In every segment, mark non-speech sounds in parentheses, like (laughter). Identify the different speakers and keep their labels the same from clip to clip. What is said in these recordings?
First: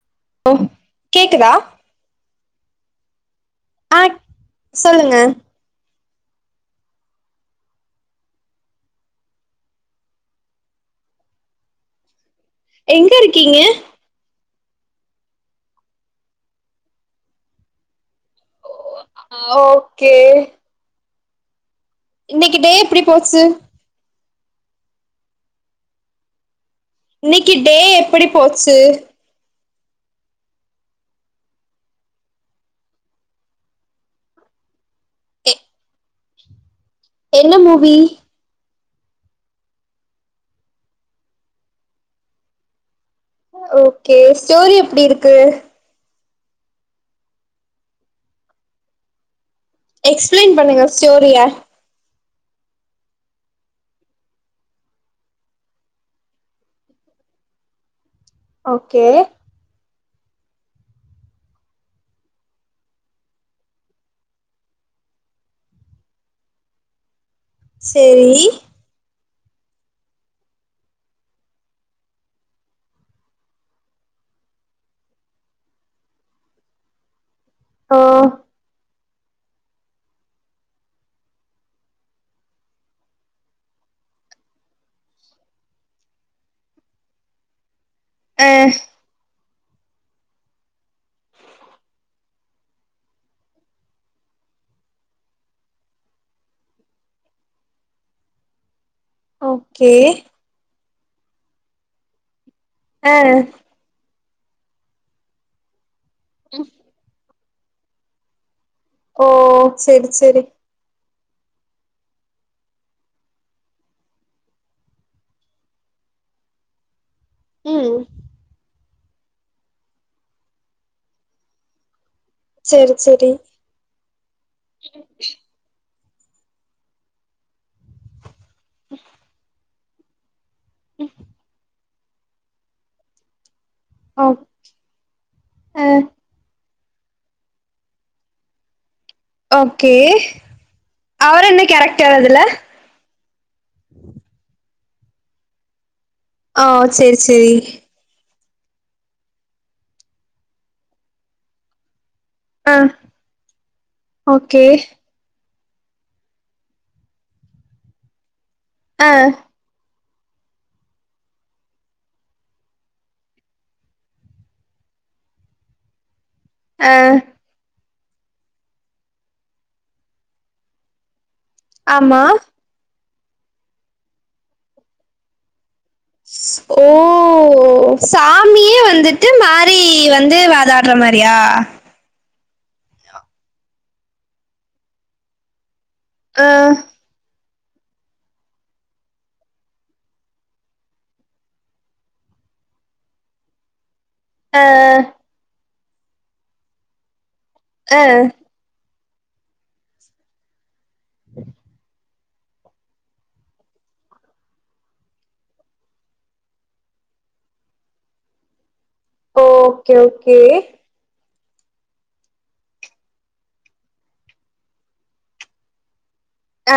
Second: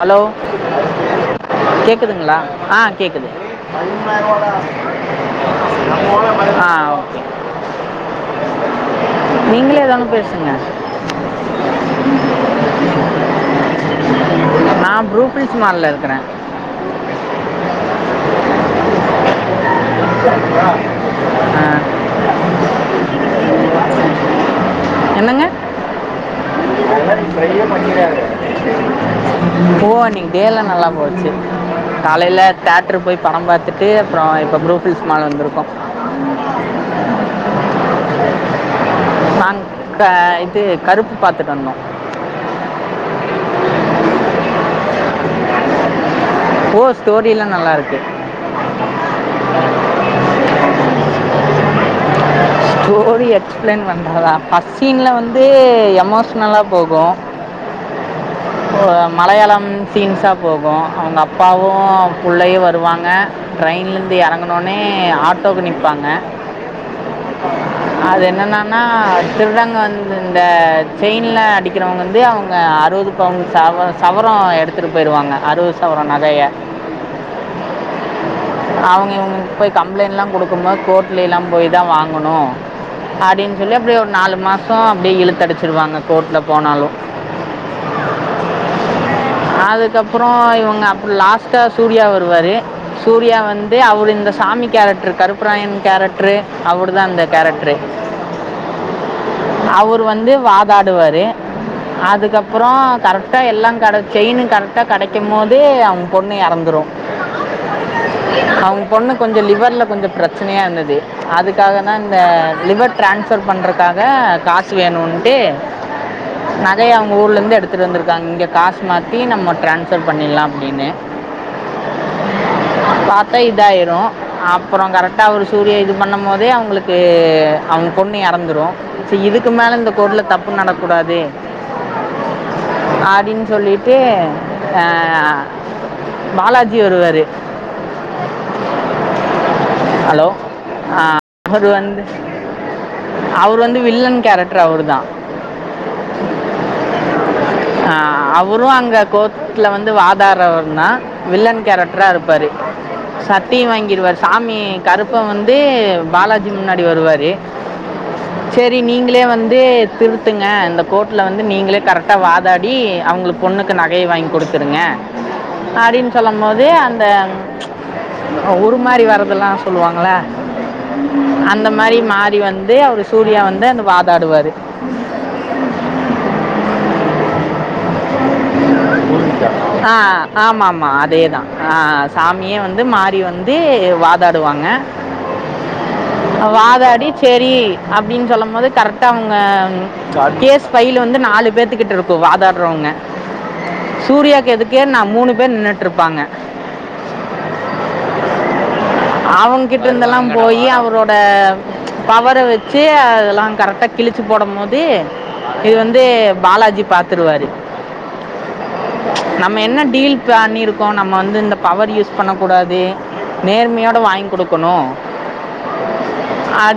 Speaker 1: Hello
Speaker 2: ஓ கேக்குதா
Speaker 1: கேக்குதுங்ளா ஆ கேக்குது
Speaker 2: ஆ சொல்லுங்க
Speaker 1: ஆ ஓகே நீங்களே எதா ஒண்ணு பேசுங்க
Speaker 2: எங்க இருக்கீங்க
Speaker 1: நா ப்ரூ ஃபில்ஸ் மால்ல இருக்குறே
Speaker 2: ஆ ஓகே
Speaker 1: அ
Speaker 2: இன்னிக்கு டே எப்டி போச்சு
Speaker 1: என்னங்க
Speaker 2: இன்னிக்கு டே எப்டி போச்சு
Speaker 1: ஓ இன்னிக்கு டேலா நல்லா போச்சு காலைல தேட்ரு போய் படோ பாத்துட்டு அப்றோ இப்போ ப்ரூ ஃபில்ஸ் மால்
Speaker 2: எ
Speaker 1: வந்துருக்கோ
Speaker 2: என்ன மூவி
Speaker 1: நாங்க் க இது கருப்பு பாத்துட்டு வந்தோ
Speaker 2: ஓகே ஸ்டோரி எப்டி இருக்கு
Speaker 1: ஓ ஸ்டோரியெல்லா நல்லாருக்கு
Speaker 2: எக்ஸ்ப்ளைன் பண்ணுங்க ஸ்டோரிய
Speaker 1: ஸ்டோரி எக்ஸ்ப்ளைன் பண்றதா ஃபர்ஸ்ட் சீன்ல வந்து எமோஷ்னலா போகு
Speaker 2: ஓகே
Speaker 1: மலையாளம் சீன்ஸா போகு அவுங்க அப் பாவு புள்ளயு வருவாங்க ட்ரயின்லந்து எறங்குனோனே ஆட்டோக்கு நிப்பாங்க அது
Speaker 2: சேரி
Speaker 1: என்னென்நனா திருடங்க வந்து இந்த செயின்லா அடிக்கிறவங்க வந்து அவுங்க அறுவது பவுன் சவ சவரோ எடுத்துட்டு போய்ருவாங்க அறுவது சவரோ நகய
Speaker 2: ஆ
Speaker 1: அவுங்க இவுங்களுக்கு போய் கம்ப்ளைண்ட்லா குடுக்கும்போது கோர்ட்லேலா போய் தா வாங்கனு அப்டின்னு சொல்லி அப்டியே ஒரு நாலு மாசோ அப்டியே இழுத்தடிச்சிருவாங்க கோர்ட்ல போனாலு
Speaker 2: ஆ
Speaker 1: அதுக்கப்றோ இவுங்க அப்ப லாஸ்டா சூர்யா வருவாரு சூர்யா வந்து அவுரு இந்த சாமி கேரக்ட்ரு கருப்புராயன் கேரக்ட்ரு அவுரு தா அந்த கேரக்ட்ரு
Speaker 2: ஓகே
Speaker 1: அவுருவந்து வாதாடுவாரு அதுக்கப் றோ
Speaker 2: ஆ
Speaker 1: கரெட்டா எல்லா கட செயின்னு கரெட்டா கெடைக்கும்போது அவுங்க பொண்ணு எறந்துரு அவுங்க பொண்ணு
Speaker 2: ஓ
Speaker 1: கொஞ்சோ லிவர்ல கொஞ்சோ
Speaker 2: செரி செரி
Speaker 1: பிரச்சனையா இருந்தது அதுக்காக தா இந்த லிவர் டிரான்ஸ்ஃபர் பண்றதுக்காக காசு வேணுன்ட்டு நகய‌ அவு ங்க ஊர்ல இருந்து எடுத்துட்டு
Speaker 2: ம்
Speaker 1: வந்துருக்காங்க இங்க காசு மாத்தி நம்ப ட்ரான்ஸ்ஃபர் பண்ணிலா அப்டின்னு
Speaker 2: செரி செரி
Speaker 1: பாத்தா இதாயிரு அப்றோ கரெட்டா ஒரு சூரியா இது பண்ணும் போதே அவுங்ளுக்கு அவங்க பொண்ணு எறந்துரு சோ இதுக்கு மேல இந்த கோர்ட்ல தப் பு நடக்கூடாது அப்டின் சொல்லி ட்டு
Speaker 2: ஓ ஆ
Speaker 1: பாலாஜி வருவாரு
Speaker 2: ஓகே அவர் என்ன கேரக்டர் அதுல
Speaker 1: அவுரு வந்து வில்லன் கேரட்ரு அவுரு தா
Speaker 2: ஆஹ் சேரி சேரி
Speaker 1: வருவாங்க கோட்ல வந்து வாதாரவங்க வில்லன் கேரக் ரா இருப்பாரு
Speaker 2: ஆ
Speaker 1: சட்டிய வாங்கிருவாரு சாமி
Speaker 2: ஓகே
Speaker 1: கருப்ப வந் து பாலாஜி முன்னாடி வருவாரு செரி
Speaker 2: ஆ
Speaker 1: நீங்ளே வந்து திரு துங்க இந்த கோர்ட்ல வந்து நீங்களே கரெட்டா வா தாடி அவுங்குளுக் பொண்ணுக்கு நகைய வாங்கி குடுத்துருங்க அப்டின்னு சொல்லம் போதே
Speaker 2: ஆ
Speaker 1: அந்த ஒரு மாரி வரதெல்லா சொல்லுவாங்கள அந்த மாரி
Speaker 2: ஆமா
Speaker 1: மாறி வந்து அவுரு சூர்யா வந்து அந்த வாதாடுவாரு
Speaker 2: ஓ சா
Speaker 1: ஆ ஆமா ஆமா
Speaker 2: வாதாடுற மாரியா
Speaker 1: அதேதா ஆ சாமி மே வந்து மாறி வந்து வாதாடுவாங்க
Speaker 2: ஆ
Speaker 1: வாதாடி செரி அப்டின் சொல்லு போது கரெட்டா அவுங்க கேஸ் பைல் வந்து நாலு பேத்துக்கிட்டருக்கு அத அப்றோ சொன்ன சூர்யாக்கு
Speaker 2: ஆ
Speaker 1: எதுக்கே நா மூணு பேர் நின்னுட்டுருப்பாங்க
Speaker 2: ஆ
Speaker 1: அவுங் கிட்டருந்தெல்லா போயி அவரோட பவர வெச்சி அதெல்லா கரெட்டா கிழிச்சி போடம்போது இது வந்து பாலாஜி பாத் திருவாரு நம்ம என்ன
Speaker 2: ஓகே
Speaker 1: டீல்
Speaker 2: ஓகே
Speaker 1: பண்ணிருக்கோ நம்ம வந்து இந்த பவர் யூஸ் பண்ணக்கூடாது நேர்மையோட வாய்ங்க் குடுக்கனு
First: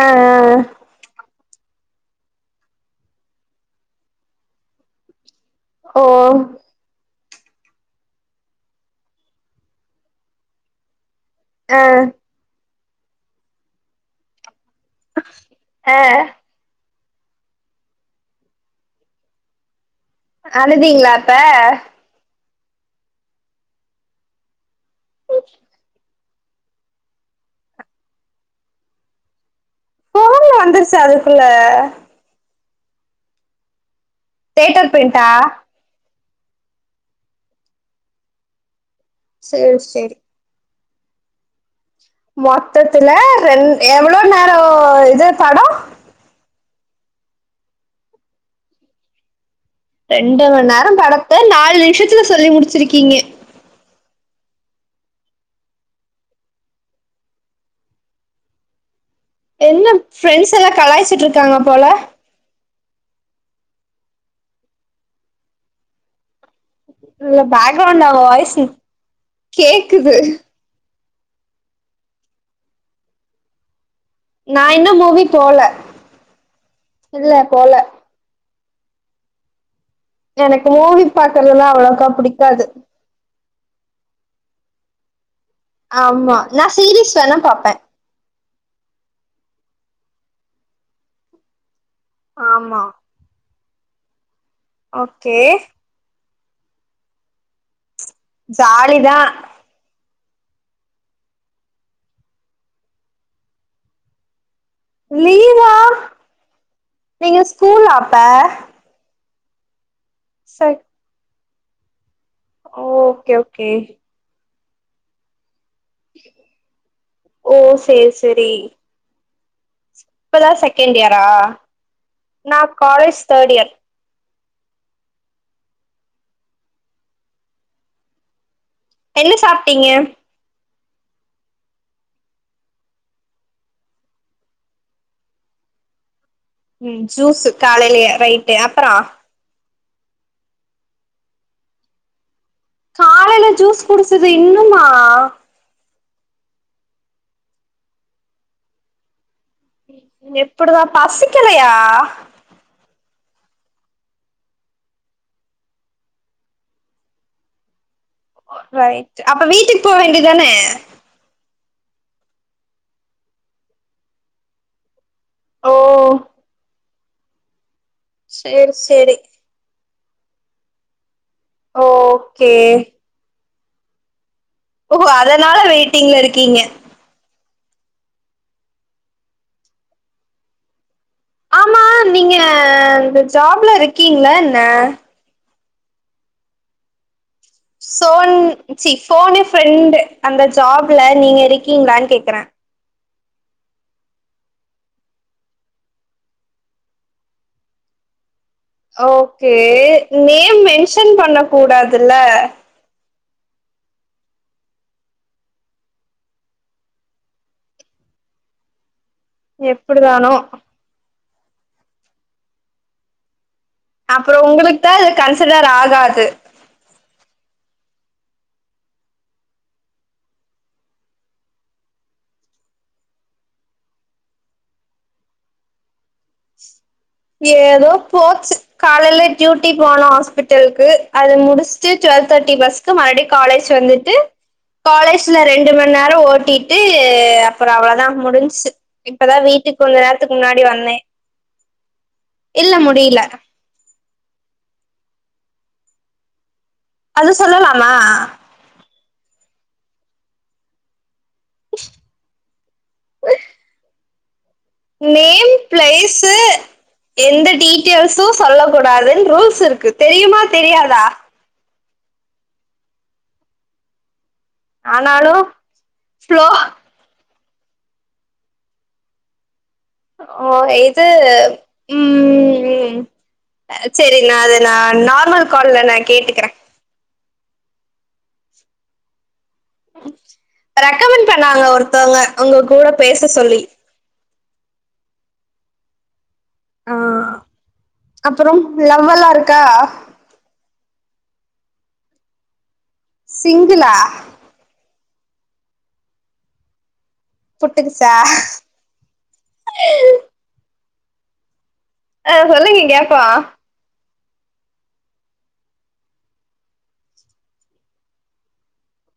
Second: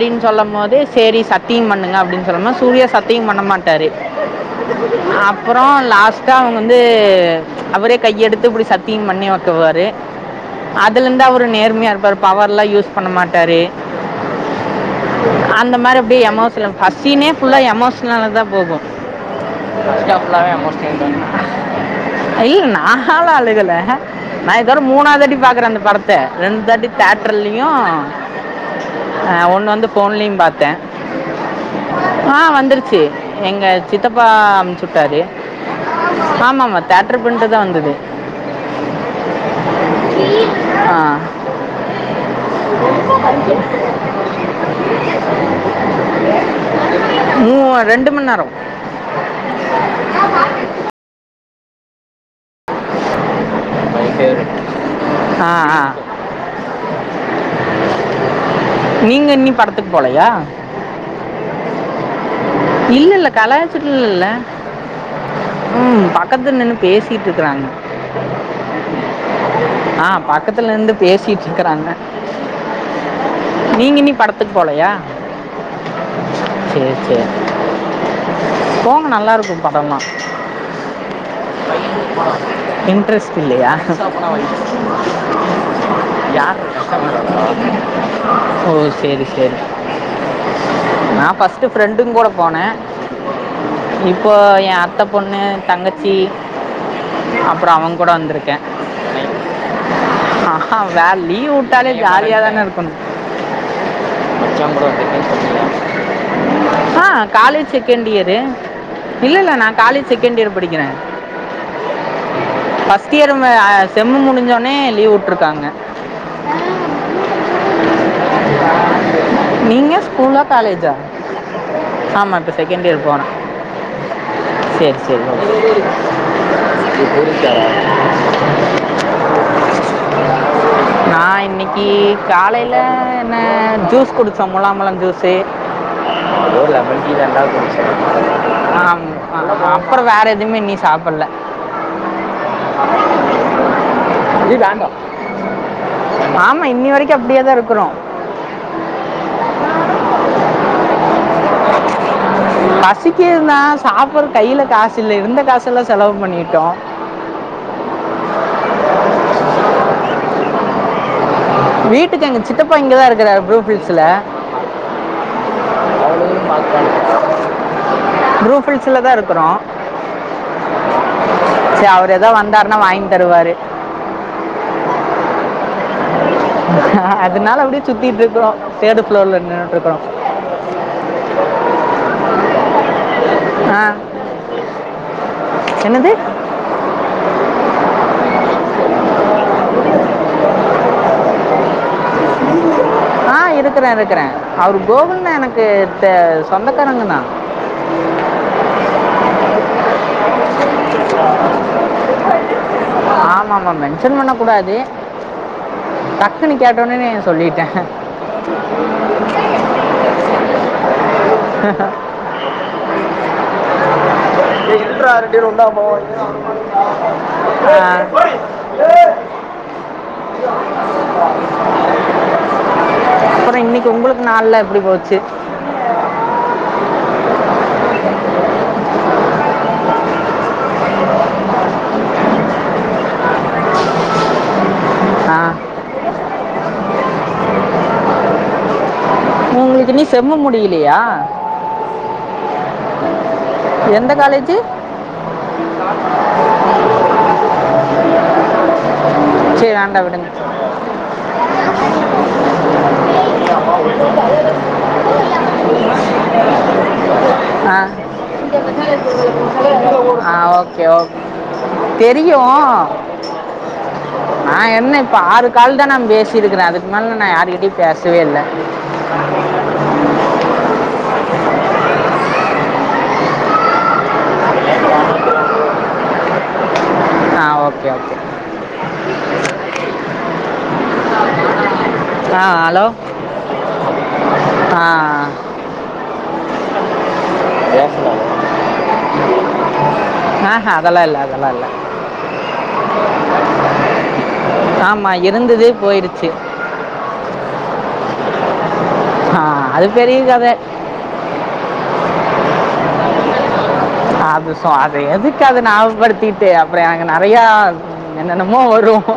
Speaker 2: ஆ
Speaker 1: சொல்ல
Speaker 2: ஆ.
Speaker 1: போது சேரி சட் திம் பண்ணுங்க அப்டின் சொல்ல போ சூர்யா சத்தியு பண்ண மாட்டாரு ஆப் அப்றோ
Speaker 2: ஓ
Speaker 1: லாஸ்ட்டா அவுங்க வந்து அவரே கையெடுத்து இப்டி சத்தியி பண்ணி வக்குவாரு அதுலருந்து அவரு
Speaker 2: ஆ
Speaker 1: நேர்மையா இருப்பாரு பவர்லா யூஸ் பண்ண மாட்டாரு அந்த மாரி
Speaker 2: ஆ
Speaker 1: அப்டே எமோஷ்ல சீனே ஃபுல்லா எமோஷ்னலா தா போகு (unintelligible)
Speaker 2: அழுதீங்களா அப்ப
Speaker 1: ஐ நானால அழுகல நா இதோட மூணாதாட்டி பாக்கறே அந்த படத்த ரெண்ட் தாட்டி தேட்டர்லியு ஆ ஒண்ணு வந்த் து ஃபோன்லையு
Speaker 2: ஃபோன்ல
Speaker 1: பாத்தே
Speaker 2: வந்துருச்சா அதுக்குள்ள
Speaker 1: ஆ வந்துருச்சி எங்க சித்தப்பா அம்ச்
Speaker 2: தேட்டர்
Speaker 1: உட்டாரு
Speaker 2: பிரிண்டா
Speaker 1: ஆமா ஆமா தேட்டர் பிரின்ட்டு தா வந்தது
Speaker 2: செரி செரி
Speaker 1: ஆ (inaudible)
Speaker 2: மொத்தத்துல ரெண் எவ்ளோ நேரோ இது படோ
Speaker 1: மூ ரெண்டு மண் நேரோ
Speaker 2: ரெண்டு மண் நேரோ படத்த நாலு நிமிஷ்த்துல சொல்லி முடிச்சிருக்கீங்க
Speaker 1: மை ஆ ஆ நீங்கள் இன்னி
Speaker 2: என்ன
Speaker 1: படத்துக்கு போகலையா
Speaker 2: ஃப்ரெண்ட்ஸ் எல்லா கலாய்ச்சிட்ருக்காங்க போல
Speaker 1: இல்ல இல்ல கலாச்சிட்டுல் இல்ல ம் பாக் பக்கத்து நின்னு
Speaker 2: இல்ல
Speaker 1: பேசிட்ருக்கறாங்க
Speaker 2: பேக்ரவுண்ட்ல அவங்க வாய்ஸ்
Speaker 1: ஆ
Speaker 2: கேக்குது
Speaker 1: பக்கத்துலந்து பேசிட்ருக்கறாங்க நீங்க இனி படத்துக்கு
Speaker 2: நா
Speaker 1: போலயா
Speaker 2: இன்னு மூவி போல
Speaker 1: செரி செரி
Speaker 2: இல்ல போல
Speaker 1: போங்க நல்லா இருக்கு ப டமா
Speaker 2: எனக்கு மூவி பாக்குறதுல்லா அவ்வளோக்கா புடிக்காது
Speaker 1: இன்ட்ரஸ்ட் இல்லியா
Speaker 2: ஆமா
Speaker 1: யார்
Speaker 2: நா சீரீஸ் வேணா பாப்பே
Speaker 1: (unintelligible) ஓ செரி செரி ந ஃபஸ்ட்டு ஃப்ரெண்டுங் கோட போனே
Speaker 2: ஆமா
Speaker 1: இப்போ எ அத்த
Speaker 2: ஓகே
Speaker 1: பொண்ணு தங்கச்சி அப்றோ அவுங்
Speaker 2: ஜாலிதா
Speaker 1: ஆ ஹா வேர் லீவ் வுட்டாலே ஜாலியா தானருக்கணு
Speaker 2: லீவா
Speaker 1: ஆ
Speaker 2: நீங்க ஸ்கூலா அப்ப
Speaker 1: இல்ல இல்ல நா காலேஜ் செகெண்ட் இயர்
Speaker 2: சரி
Speaker 1: படிக்கிறே ஃபஸ்ட்
Speaker 2: ஓகே
Speaker 1: இயர் மு அ
Speaker 2: ஓகே
Speaker 1: செம்மு முடிஞ்ச ஒனே லீவ் வுட்ருக்காங்க
Speaker 2: ஓ சேரி சேரி
Speaker 1: நீங்க ஸ்கூலா
Speaker 2: இப்பதா
Speaker 1: காலேஜா
Speaker 2: செகண்ட் இயரா
Speaker 1: ஆமா இப்ப
Speaker 2: நா
Speaker 1: செகண்ட் இயர்
Speaker 2: காலேஜ்
Speaker 1: போற
Speaker 2: தேர்ட் இயர்
Speaker 1: செரி செரி (inaudible)
Speaker 2: என்ன சாப்ட்டிங்க
Speaker 1: நா இன்னைக்கி காலைல என்ன ஜூஸ் குடிச்சோ மொளாம்பள ஜூஸு (inaudible)
Speaker 2: ம் ஜூஸு காலைலயே ரைட்டு அப்பறோ
Speaker 1: கூட வேற எதுமே இன்னியு சாப்பல்ல
Speaker 2: காலைல ஜூஸ் குடிச்சிது இன்னுமா
Speaker 1: ஆமா இன்னி வரைக்கு அப்டியே தா இருக்குறோ
Speaker 2: எப்படிதா பசிக்கலையா
Speaker 1: பசிக்கிது தா சாப்புர கைல காசு இல்ல இருந்த காசு எல்லா செலவு பண்ணிட்டோ
Speaker 2: ரைட் அப்ப வீட்டுக் போ வேண்டி தான
Speaker 1: வீட்டுக்கு அங்க சித்தப்பா இங்கதா இருக்குறாரு ப்ரூபில்ஸ்ல
Speaker 2: ஓ சேரி
Speaker 1: ப்ரூஃபில்ஸ்ல தா
Speaker 2: சேரி
Speaker 1: இருக்குறோ ச்ச அவர் எதா
Speaker 2: ஓகே
Speaker 1: வந்தார்ன்னா வாங்கி தருவாரு
Speaker 2: ஓஹோ அதனால வெயிட்டிங்ல இருக்
Speaker 1: ஹ அதனால அப்டியே சுத்திட்டு இருக்குறோ தேர்டு ஃப்ளோர்ல நின்னுட்ருக்கறோ
Speaker 2: ஆமா நீங்க இந்த ஜாப்ல
Speaker 1: ஆ
Speaker 2: ருக்கீங்கள என்ன
Speaker 1: என்னது
Speaker 2: சோன் ச்சீ சோனி ஃப்ரெண்டு அந்த ஜாப்ல நீங்க ருக்கீங்லான் கே குறே
Speaker 1: ஆ இருக்குறே இருக்குறே அவரு கோகுல்ன்ன எனக்கு த சொந்தக்காரங்க தா
Speaker 2: ஓகே நேம் மென்ஷன் பண்ண கூடாதுல்ல
Speaker 1: ஆமா மென்ஷன் பண்ணக் கூடாது டக்குன்னு கேட்டோன்னே சொல்லிட்டே
Speaker 2: எப்டி தானோ
Speaker 1: (inaudible)
Speaker 2: அப்றம் உங்ளுக்
Speaker 1: (inaudible) ஆ அப்றம் இன்னைக்கு உங்குளுக்கு நாள்லா எப்டி போச்சு
Speaker 2: ஏதோ போச்சு காலைல டியூட்டி போனோ ஹாஸ்பிட்டல் க்கு அது முடிச்ட்டு டு வெல் தேட்டி பஸ் க்கு மறுடி காலேஜ் வந்துட்டு
Speaker 1: ஆ
Speaker 2: காலேஜ்ல ரெண்டு மண் நேரொ ஓட்டிட்டு அப்றம் அவ்ள தா முடிஞ்ச்சு இப்பதா வீட்டுக் கொஞ்ச
Speaker 1: உங்களுக்கு நீ செம்ம
Speaker 2: நேரத்துக்கு முன்னாடி வந்தே
Speaker 1: முடியலையா
Speaker 2: இல்ல முடில
Speaker 1: எந்த காலேஜு
Speaker 2: அது சொல்லலாமா
Speaker 1: செரி வேண்டா விடுங்க
Speaker 2: உஹ
Speaker 1: ந
Speaker 2: நேம் ப்ளேஷூ எந்த
Speaker 1: ஆ
Speaker 2: டீட்டைல் ஷூ சொல்ல கூடாதுன் ரூல்ஸ்ருக்கு தெரியுமா தெரியாதா
Speaker 1: தெரியு நா என்ன இப்ப
Speaker 2: ஆனாலு
Speaker 1: ஆறு கால் தா நா
Speaker 2: ஃப்ளோ
Speaker 1: பேசிருக்குறே அதுக்கு மேல நா யாரு கிட் இப்டி பேசவே இல்ல
Speaker 2: ஓ இது ம் ம் ம் அ செரி நா அத நா நார்மல் கால்ல நா கேட்டுக்குற
Speaker 1: ஆ ஓகே ஓகே
Speaker 2: ரெக்கமண்ட் பண்ணாங்க ஒருத்தங்க ஒங்க
Speaker 1: ஹலோ
Speaker 2: கூட பேச சொல்லி
Speaker 1: ஆ ஆ
Speaker 2: ஆ அப்றம் லவ்வல்லா இருக்கா
Speaker 1: ஆஹ்ஹ அதெல்லா இல்ல அதெல்லா இல்ல
Speaker 2: சிங்லா
Speaker 1: ஆமாம் இருந்ததே போயிடுச்சு
Speaker 2: புட்டுக்குச்சா
Speaker 1: ஆஹ் அது பெரிய கத
Speaker 2: ஆஹ் சொல்லுங்க கேட்போ
Speaker 1: அது சோ அதை எதுக்கு அதை ஞாபப்படுத்திட்டு அப்புறம் அங்க நிறைய என்னன்னமோ வரும் ஹ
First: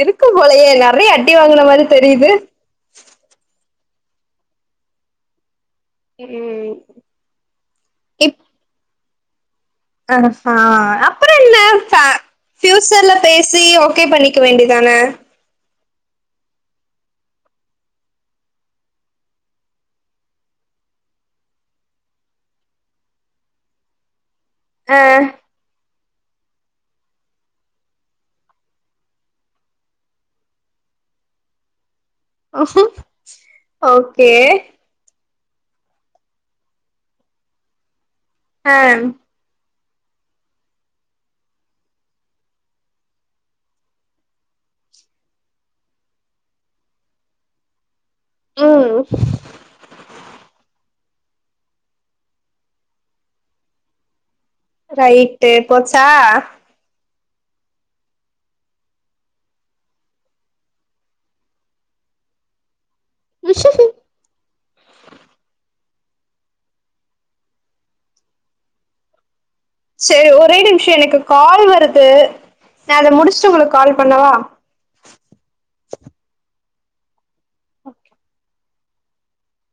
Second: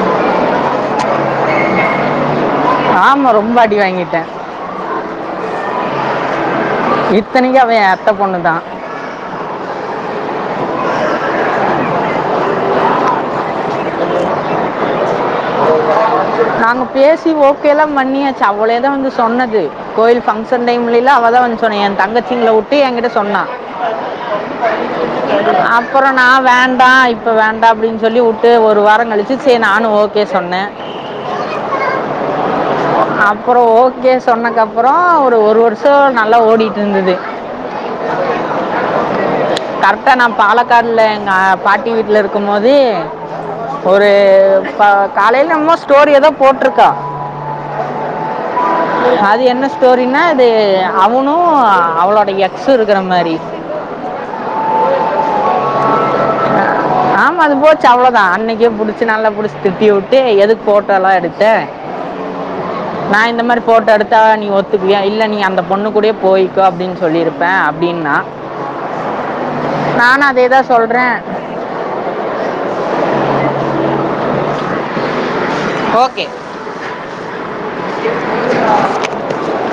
Speaker 2: இருக்கும் போலையே நெறைய அடி வாங்கின மாதிரி தெரியுது
Speaker 1: ஆமா ரொம்ப அடி வாங்கிட்டேன்
Speaker 2: உம்
Speaker 1: இத்தனைக்கு அவ என் அத்த பொண்ணுதான்
Speaker 2: அஹஹா அப்புறம் என்ன ஃபே ஃபியூசர்ல பேசி ஓகே பண்ணிக்க வேண்டிதானே
Speaker 1: நாங்க பேசி ஓகேல்லாம் பண்ணியாச்சு அவ்வளேதான் வந்து சொன்னது கோயில் பங்க்ஷன் டைம்லேல்லா அவள் வந்து சொன்னா என் தங்கச்சிங்கள வுட்டு என்கிட்ட சொன்னா
Speaker 2: ஆ
Speaker 1: அப் புறோம் நான் வேண்டாம் இப்ப வேண்டாம் அப்படின்னு சொல்லி வுட்டு ஒரு வாரம் கழிச்சு செரி நானும் ஓகே சொன்னேன் அப்புறோ ஓகே சொன்னக்கு அப்புறோம் ஒரு வருஷம் நல்லா ஓடிட்டு இருந்தது
Speaker 2: அஹ்
Speaker 1: கரெக்டா நான் பாலக்காடுல எங்க பாட்டி வீட்டுல இருக்கு போதே ஒரு ப காலையிலன்னமோ ஸ்டோரி ஏதோ போட்டிருக்கா
Speaker 2: ம்
Speaker 1: அது என்ன ஸ்டோரினா அது அவனும் அவளோட எக்ஸ் இருக்கிற மாரி
Speaker 2: ரைட்டு போச்சா
Speaker 1: ஆமா அது போச்சு அவ்ளோதான் அன்னைக்கே புடிச்சு நல்லா புடிச்சு திட்டி வுட்டு எதுக்கு போட்டோ எல்லாம் எடுத்த நான் இந்த மாரி போட்ட எடுத்தா நீ ஒத்துக்குவியா இல்ல நீ அந்த பொண்ணுக்கு கூடயே போய்கோ அப்டின்னு சொல்லியிருப்பேன் அப்டின்னா
Speaker 2: சேர் ஒரே நிமிஷம் எனக்கு கால் வருத் து நான் அத முடிச்சட்டு உங்களுக்கு கால் பண்ணவா
Speaker 1: ஹா